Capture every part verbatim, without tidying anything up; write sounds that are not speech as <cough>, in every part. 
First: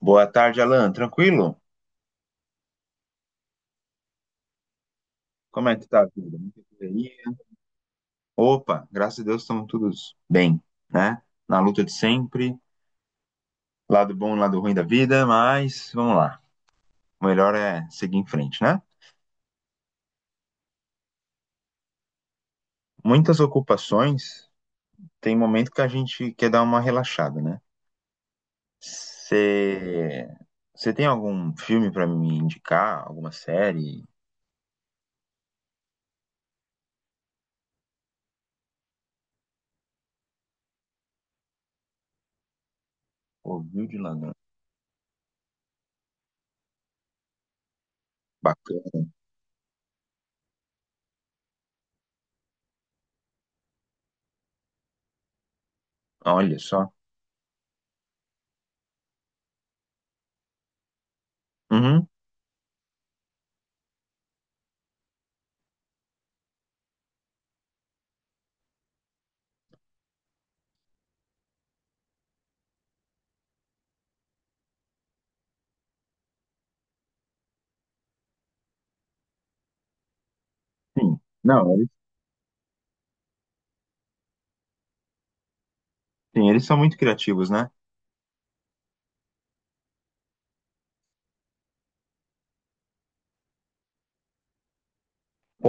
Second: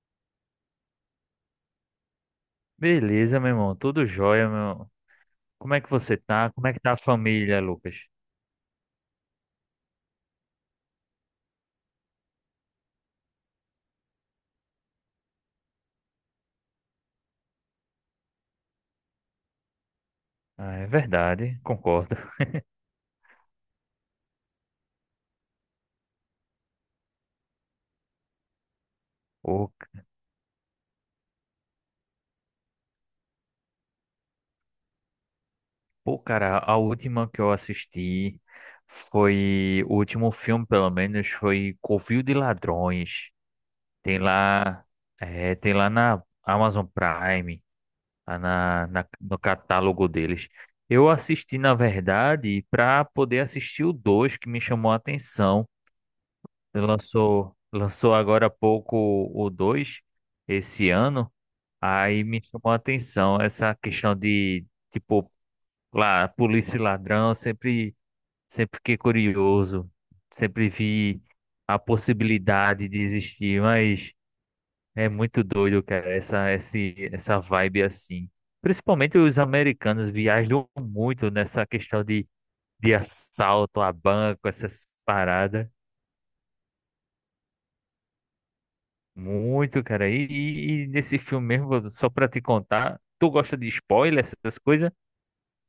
Boa tarde, Alan. Tranquilo? Beleza, meu irmão. Tudo jóia, meu. irmão. Como Como é é que que tá, você vida? tá? Muita Como é que tá a correria? família, Lucas? Opa, graças a Deus estamos todos bem, né? Na luta de sempre, lado bom e lado ruim da vida, mas vamos lá. O melhor é seguir em frente, né? Ah, é verdade, concordo. Muitas ocupações, tem momento que a gente quer dar uma relaxada, né? Ô, c- Você você tem algum filme para me indicar? Alguma série? Pô, cara, a última que eu assisti foi. O último filme, pelo menos, foi Covil de Ladrões. Ouviu de Tem ladrão? lá. É, tem lá na Amazon Prime, lá na, Bacana. na- no catálogo deles. Eu assisti, na verdade, pra poder assistir o dois que me chamou a atenção. Olha só. Lançou, lançou agora há pouco o dois esse ano. Uhum, Aí me chamou a atenção essa questão de, tipo, lá, polícia e ladrão. Sempre, sempre fiquei curioso. Sempre vi a possibilidade de existir, mas é muito doido, cara, essa, esse, essa vibe assim. Principalmente os americanos viajam sim. muito nessa Não, eles, questão de, de assalto a banco, essas paradas. sim, eles são muito criativos, né? Muito, cara. E, e- e nesse filme mesmo, só pra te contar, tu gosta de spoiler, essas coisas?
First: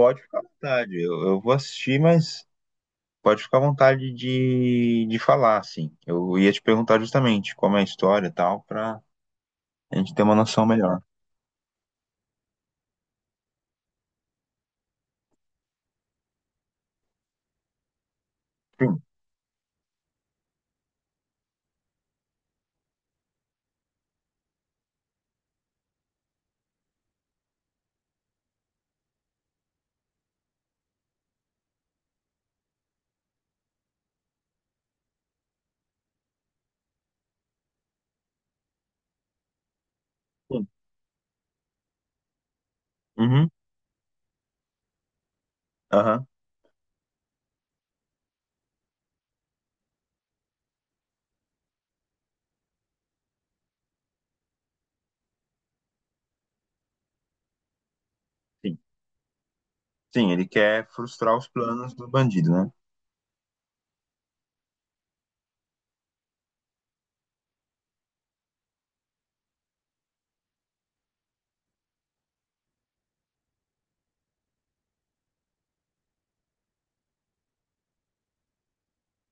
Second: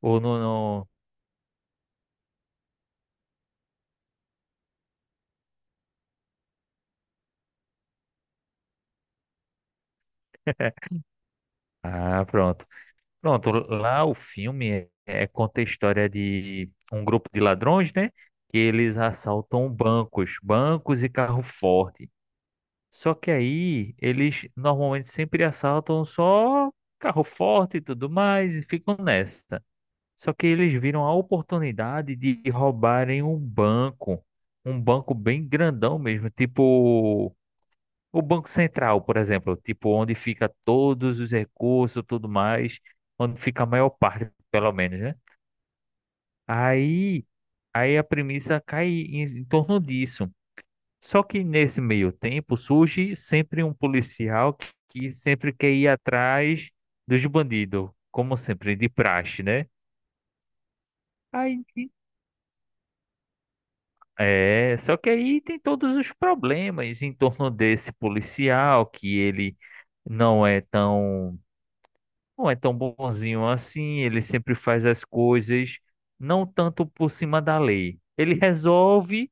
Ou ficar não, à não- vontade. Eu, eu vou assistir, mas pode ficar à vontade de, de falar, assim. Eu ia te perguntar justamente como é a história e tal, pra a gente ter uma noção melhor. Ah, pronto. Pronto, lá o filme é, é- conta a história de um grupo de ladrões, né? Que eles Sim, assaltam bancos, bancos e carro forte. Só que aí eles normalmente sempre assaltam só carro forte e tudo mais e ficam nessa. Só que eles viram a oportunidade de roubarem um banco, um banco bem grandão mesmo, tipo o Banco Central, por exemplo, tipo onde fica sim. todos os recursos, tudo mais, onde Uhum, fica a maior parte, pelo menos, né? aham, Aí, aí a premissa cai em, em torno disso. Só que nesse meio tempo surge sempre um policial que, que sempre quer ir atrás dos bandidos, como sempre, sim. de praxe, né? Sim, ele quer frustrar os Aí planos do bandido, né? É, só que aí tem todos os problemas em torno desse policial, que ele não é tão, não é tão bonzinho assim, ele sempre faz as coisas não tanto por cima da lei. Ele resolve,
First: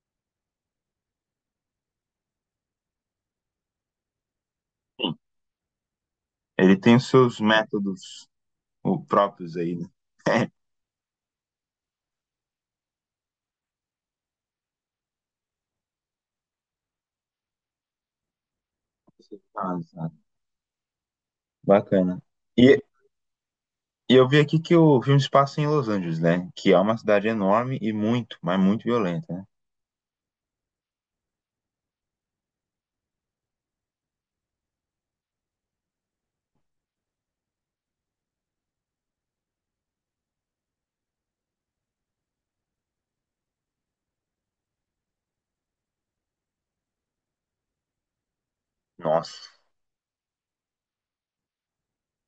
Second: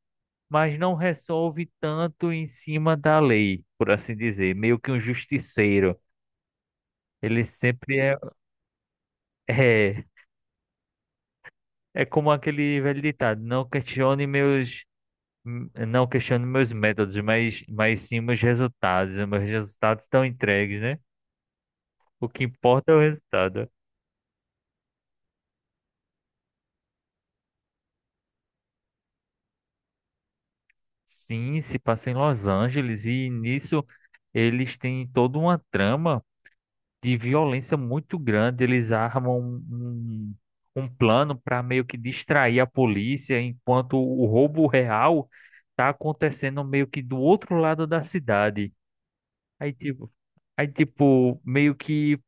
mas não resolve tanto em cima da lei, por assim dizer, meio que um Sim. justiceiro. Ele tem os seus Ele sempre é, métodos o- próprios aí, né? é, <laughs> é como aquele velho ditado, não questione meus hum, não questiono meus métodos, mas, mas sim meus resultados. Os Meus Ah, resultados sabe. estão entregues, né? Bacana. O que E, importa é o resultado. e eu vi aqui que o filme se passa em Los Angeles, né? Que é uma cidade enorme e muito, mas muito violenta, né? Sim, se passa em Los Angeles e nisso eles têm toda uma trama de violência muito grande. Eles armam um, um um plano para meio que distrair a polícia, enquanto o roubo real está acontecendo meio que do outro lado da cidade. Nossa. Aí, tipo, aí, tipo, meio que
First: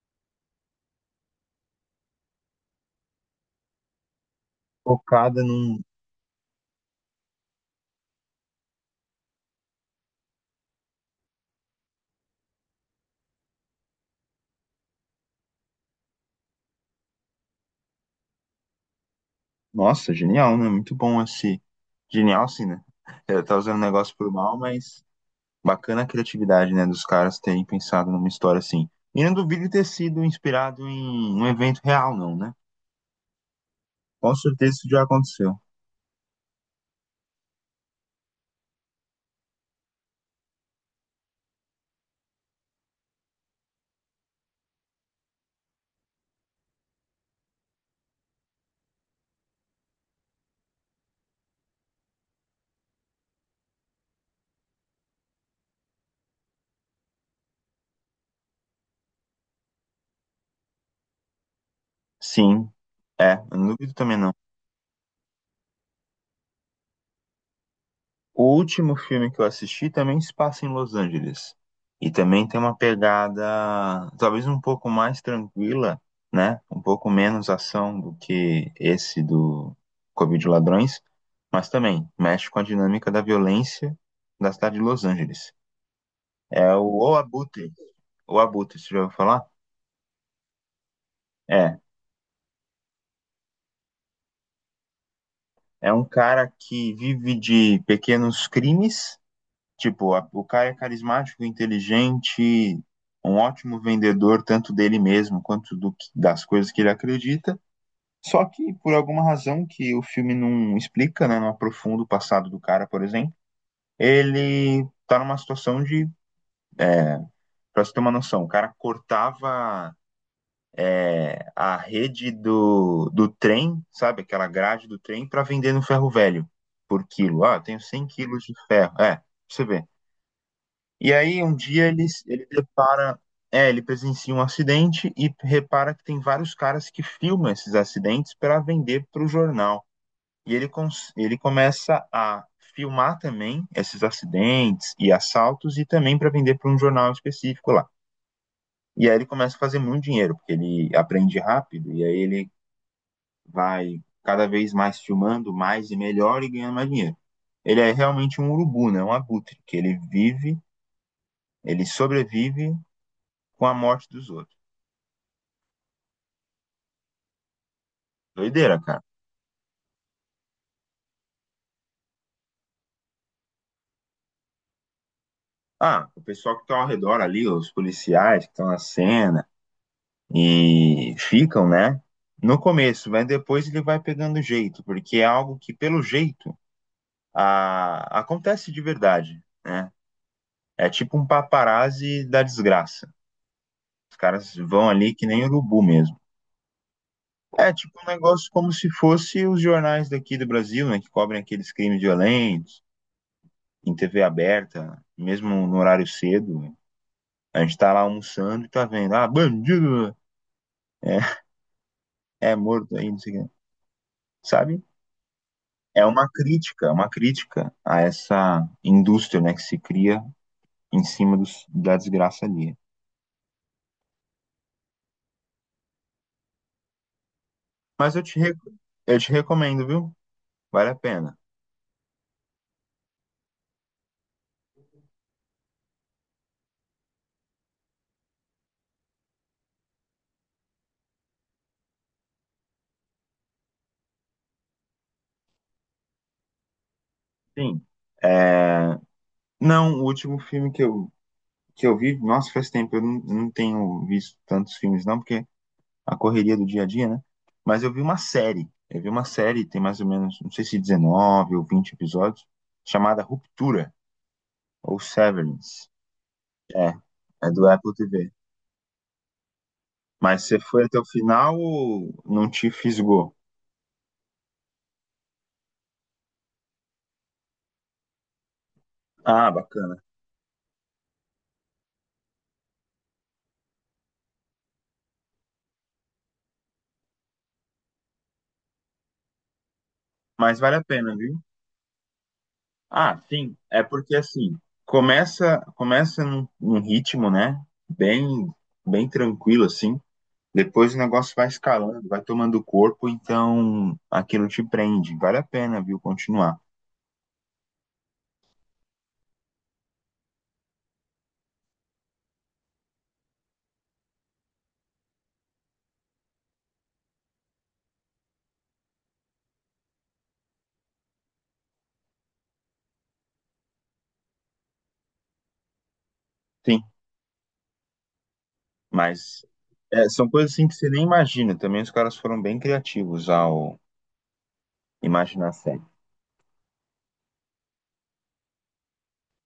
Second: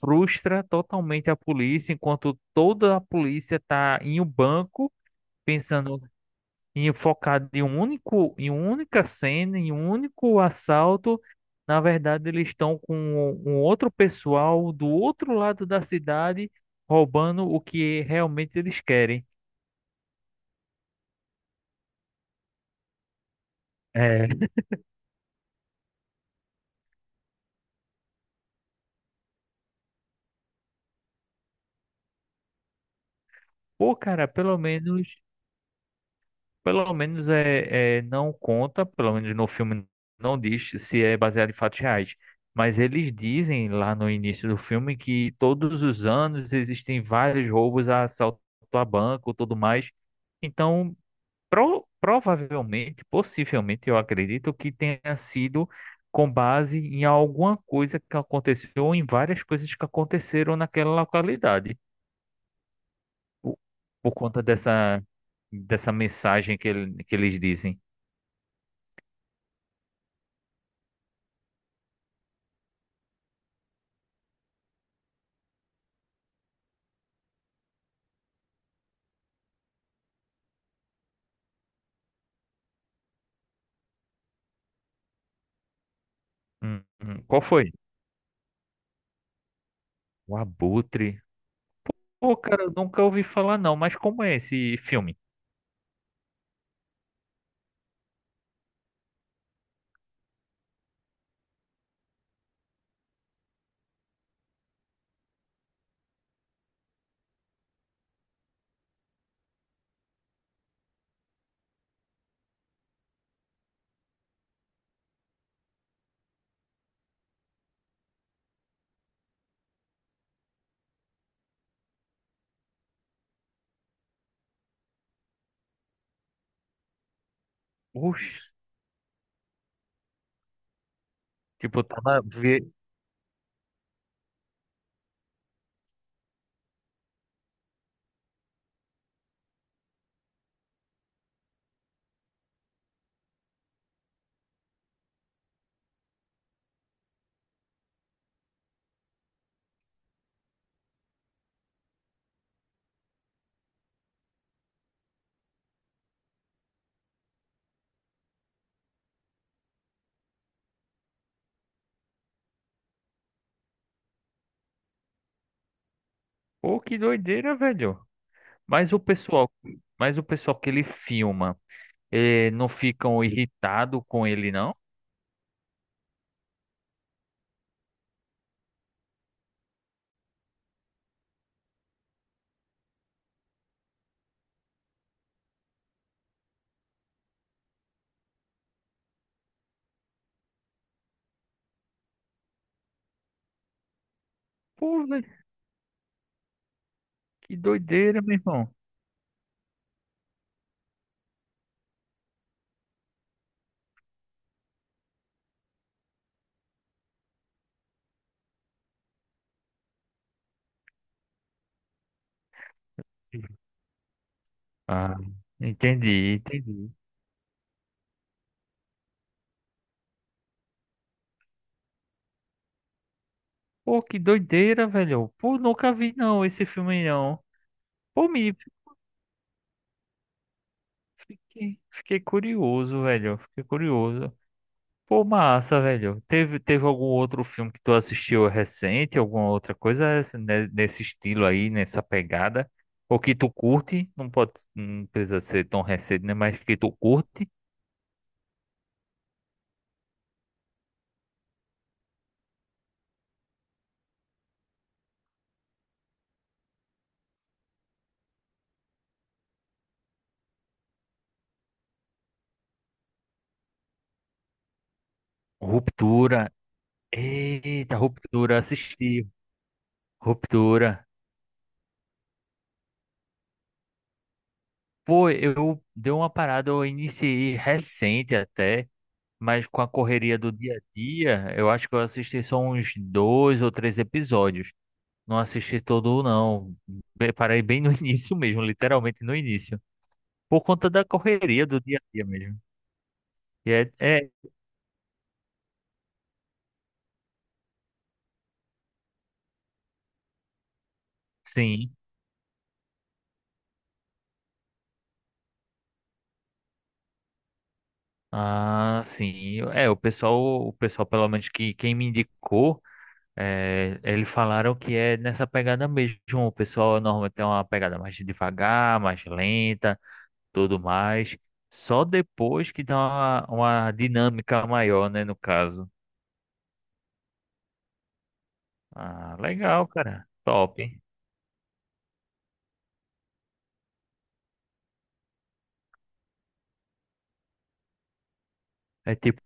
frustra totalmente a polícia, enquanto toda a polícia tá em um banco, Focada num. pensando em focar em um único, em uma única cena, em um único assalto. Na verdade, eles estão com um outro pessoal do outro lado da cidade roubando o que realmente eles querem. Nossa, genial, né? Muito bom esse. Genial, sim, né? É, tá usando o negócio pro É. mal, mas bacana a criatividade, né, dos caras terem pensado numa história assim. E não duvido de ter sido inspirado em um evento real, não, né? Pô, cara, Com pelo certeza isso já menos. aconteceu. Pelo menos é, é, não conta, pelo menos no filme não diz se é baseado em fatos reais. Mas eles dizem lá no início do filme que todos os anos existem vários roubos a assalto a banco, tudo mais. Então, pro- provavelmente, possivelmente, eu acredito que tenha sido com base em alguma coisa que aconteceu ou em várias coisas que aconteceram naquela localidade, Sim, é, eu por, não duvido por também não. conta dessa, dessa mensagem que, ele- que eles dizem. O último filme que eu assisti também se passa em Los Angeles. E também tem uma pegada talvez um pouco mais tranquila, né? Um pouco menos ação do que esse do Covid Ladrões, mas também mexe com a dinâmica da violência da cidade de Los Angeles. É o Hum, O hum. Qual foi? Abutre. O Abutre, você já ouviu falar? O Abutre. É. Pô, cara, eu nunca ouvi falar não, mas como é esse filme? É um cara que vive de pequenos crimes. Tipo, a- o Caio é carismático, inteligente, um ótimo vendedor, tanto dele mesmo quanto do que- das coisas que ele acredita. Só que, por alguma razão que o filme não explica, né, não aprofunda o passado do cara, por exemplo, ele tá numa situação de. É, pra você ter uma noção, o cara cortava. É, a rede do, do trem, sabe? Aquela grade do trem para vender no ferro velho por quilo. Ah, eu tenho cem Oxe, quilos de ferro. É, pra você vê. E aí, um tipo, dia tá ele, na... ele ve- depara, é, ele presencia um acidente e repara que tem vários caras que filmam esses acidentes para vender para o jornal. E ele, cons- ele começa a filmar também esses acidentes e assaltos e também para vender para um jornal específico lá. E aí ele começa a fazer muito dinheiro, porque ele aprende rápido e aí ele vai cada vez mais filmando mais e melhor e ganhando mais dinheiro. Ele é realmente um urubu, né? Um abutre, que ele vive, ele sobrevive com a morte dos outros. Pô, que doideira, velho. Doideira, Mas o cara. pessoal, mas o pessoal que ele filma, eh, não ficam irritado com ele, não? Ah, o pessoal que tá ao redor ali, os policiais que estão na cena e ficam, né? No começo, mas depois ele vai pegando jeito, porque é algo que, pelo jeito, a- acontece de verdade, né? É tipo um paparazzi da desgraça. Os caras vão Pô, ali que velho, nem urubu mesmo. que É tipo um doideira, meu negócio como irmão. se fosse os jornais daqui do Brasil, né? Que cobrem aqueles crimes violentos, em T V aberta, mesmo no horário cedo. A gente tá lá almoçando e tá vendo, ah, bandido, é, é morto aí, não sei o quê. Sabe? Ah, É uma entendi, crítica, é entendi. uma crítica a essa indústria, né, que se cria em cima dos, da desgraça ali. Pô, que doideira, velho. Pô, nunca vi não esse filme não. Mas eu Pô, te, me re- eu te recomendo, viu? Vale a pena. fiquei, fiquei curioso, velho. Fiquei curioso. Pô, massa, velho. Teve, teve algum outro filme que tu assistiu recente, alguma outra coisa esse- ne- nesse estilo aí, nessa pegada? Ou que tu curte, não pode, não precisa ser tão recente, né? Mas que tu curte. Sim. É, não, o último filme que eu, que eu vi, nossa, faz tempo, eu não, não tenho visto tantos filmes, não, porque a correria do dia a dia, né? Mas eu vi uma série, eu vi uma série, tem mais ou menos, não sei se dezenove ou vinte episódios, chamada Ruptura, ou Severance. Ruptura. É, é do Apple Eita, T V. Ruptura, assisti. Mas você foi até o Ruptura. final ou não te fisgou? Pô, eu dei uma parada, eu iniciei recente até, Ah, mas com a bacana. correria do dia a dia, eu acho que eu assisti só uns dois ou três episódios. Não assisti todo, não. Be- Parei bem no <laughs> início mesmo, literalmente no início. Mas Por vale a conta da pena, viu? correria do dia a dia mesmo. Ah, sim. E É é, porque é, assim, começa começa num, num ritmo, né? Bem bem tranquilo assim. Depois o negócio vai sim. escalando, vai tomando corpo, então aquilo te prende. Vale a pena, viu, continuar. Ah, sim. É, o pessoal, o pessoal, pelo menos que quem me indicou, é, eles falaram que é nessa pegada mesmo. O pessoal normalmente tem uma pegada mais devagar, mais lenta, tudo mais. Só depois que dá uma, uma dinâmica maior, né, no caso. Sim, Ah, mas legal, é, cara. são coisas assim que Top. você nem imagina. Também os caras foram bem criativos ao imaginar a série. É tipo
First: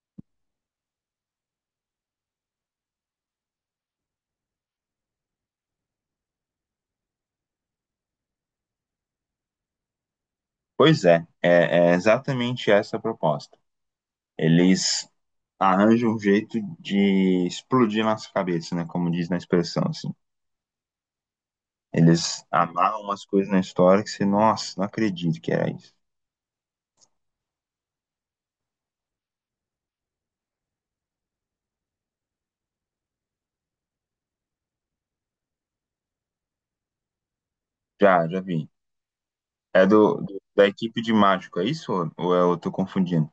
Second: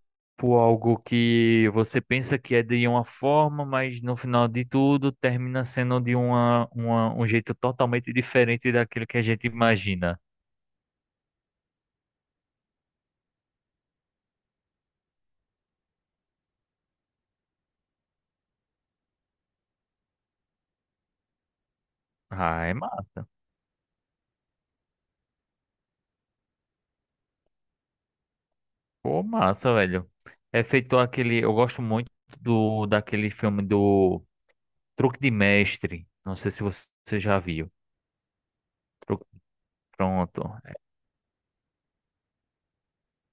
algo que você pensa que é de uma forma, mas no final de tudo termina sendo de uma, uma- um jeito totalmente diferente daquilo que a gente imagina. Pois é, é, é exatamente essa a proposta. Eles arranjam um jeito de explodir nossa cabeça, né? Como diz na expressão, assim. Eles Ah, é amarram ma umas coisas na história que você, nossa, não acredito que era isso. Pô, massa, velho. É feito aquele. Eu gosto muito do daquele filme do Truque de Mestre. Não sei se você você já viu. Já, já vi. Truque- É do, do- Pronto. da equipe de mágico, é isso? Ou, ou é- eu tô confundindo?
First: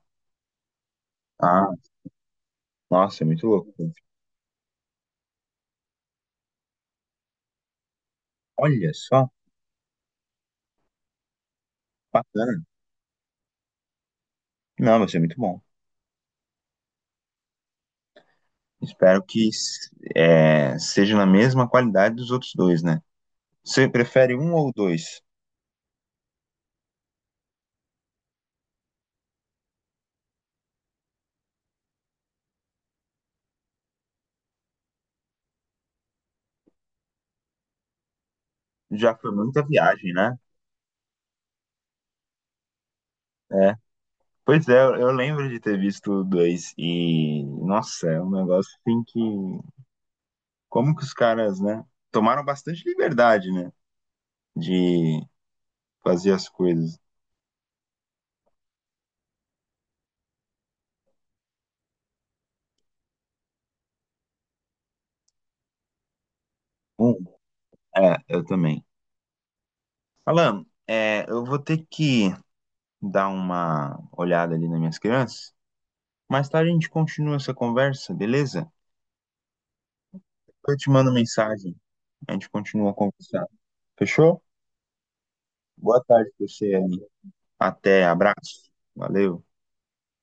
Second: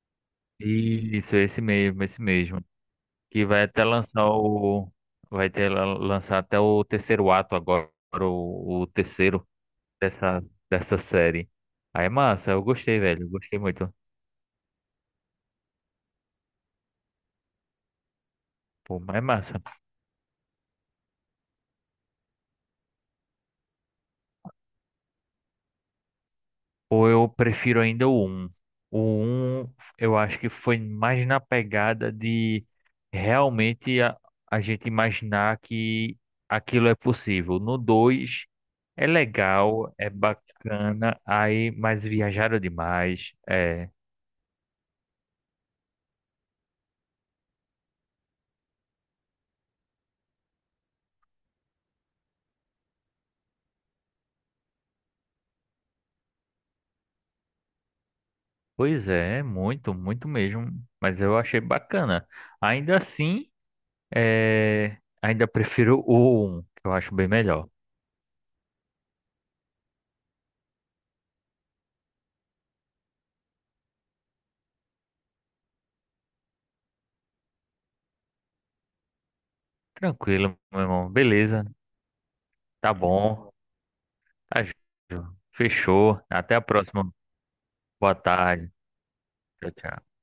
Isso, esse Ah, mesmo, esse mesmo. nossa, é Que muito vai louco. até lançar o. Vai ter lançar até o terceiro ato agora, o o Olha só, terceiro. dessa, dessa série. Aí é massa, bacana. eu gostei, velho. eu Gostei muito. Não, vai ser muito bom. Pô, mas é Espero que massa. s- é, seja na mesma qualidade dos outros dois, né? Você prefere um ou dois? Ou eu prefiro ainda o um. O um eu acho que foi mais na pegada de realmente a, a gente imaginar que aquilo é possível. No dois é Já foi muita legal, é viagem, né? bacana, aí, mas viajaram demais. É. É. Pois é, eu eu lembro de ter visto dois e, nossa, é um negócio assim que. Como que os caras, né? Tomaram bastante liberdade, né? De fazer as coisas. Pois é, muito, muito mesmo. Mas eu achei bacana. Ainda assim. É, ainda prefiro o um, que eu acho Um, bem melhor. é, eu também. Alan, é, eu vou ter que dar uma olhada ali nas minhas crianças. Mais tarde a gente continua essa conversa, beleza? Tranquilo, Eu meu te irmão. mando Beleza, mensagem, a gente continua tá a conversar. bom. Fechou? Tá, Boa fechou. tarde pra Até a você aí. próxima. Até, Boa abraço. tarde. Valeu. Tchau, tchau.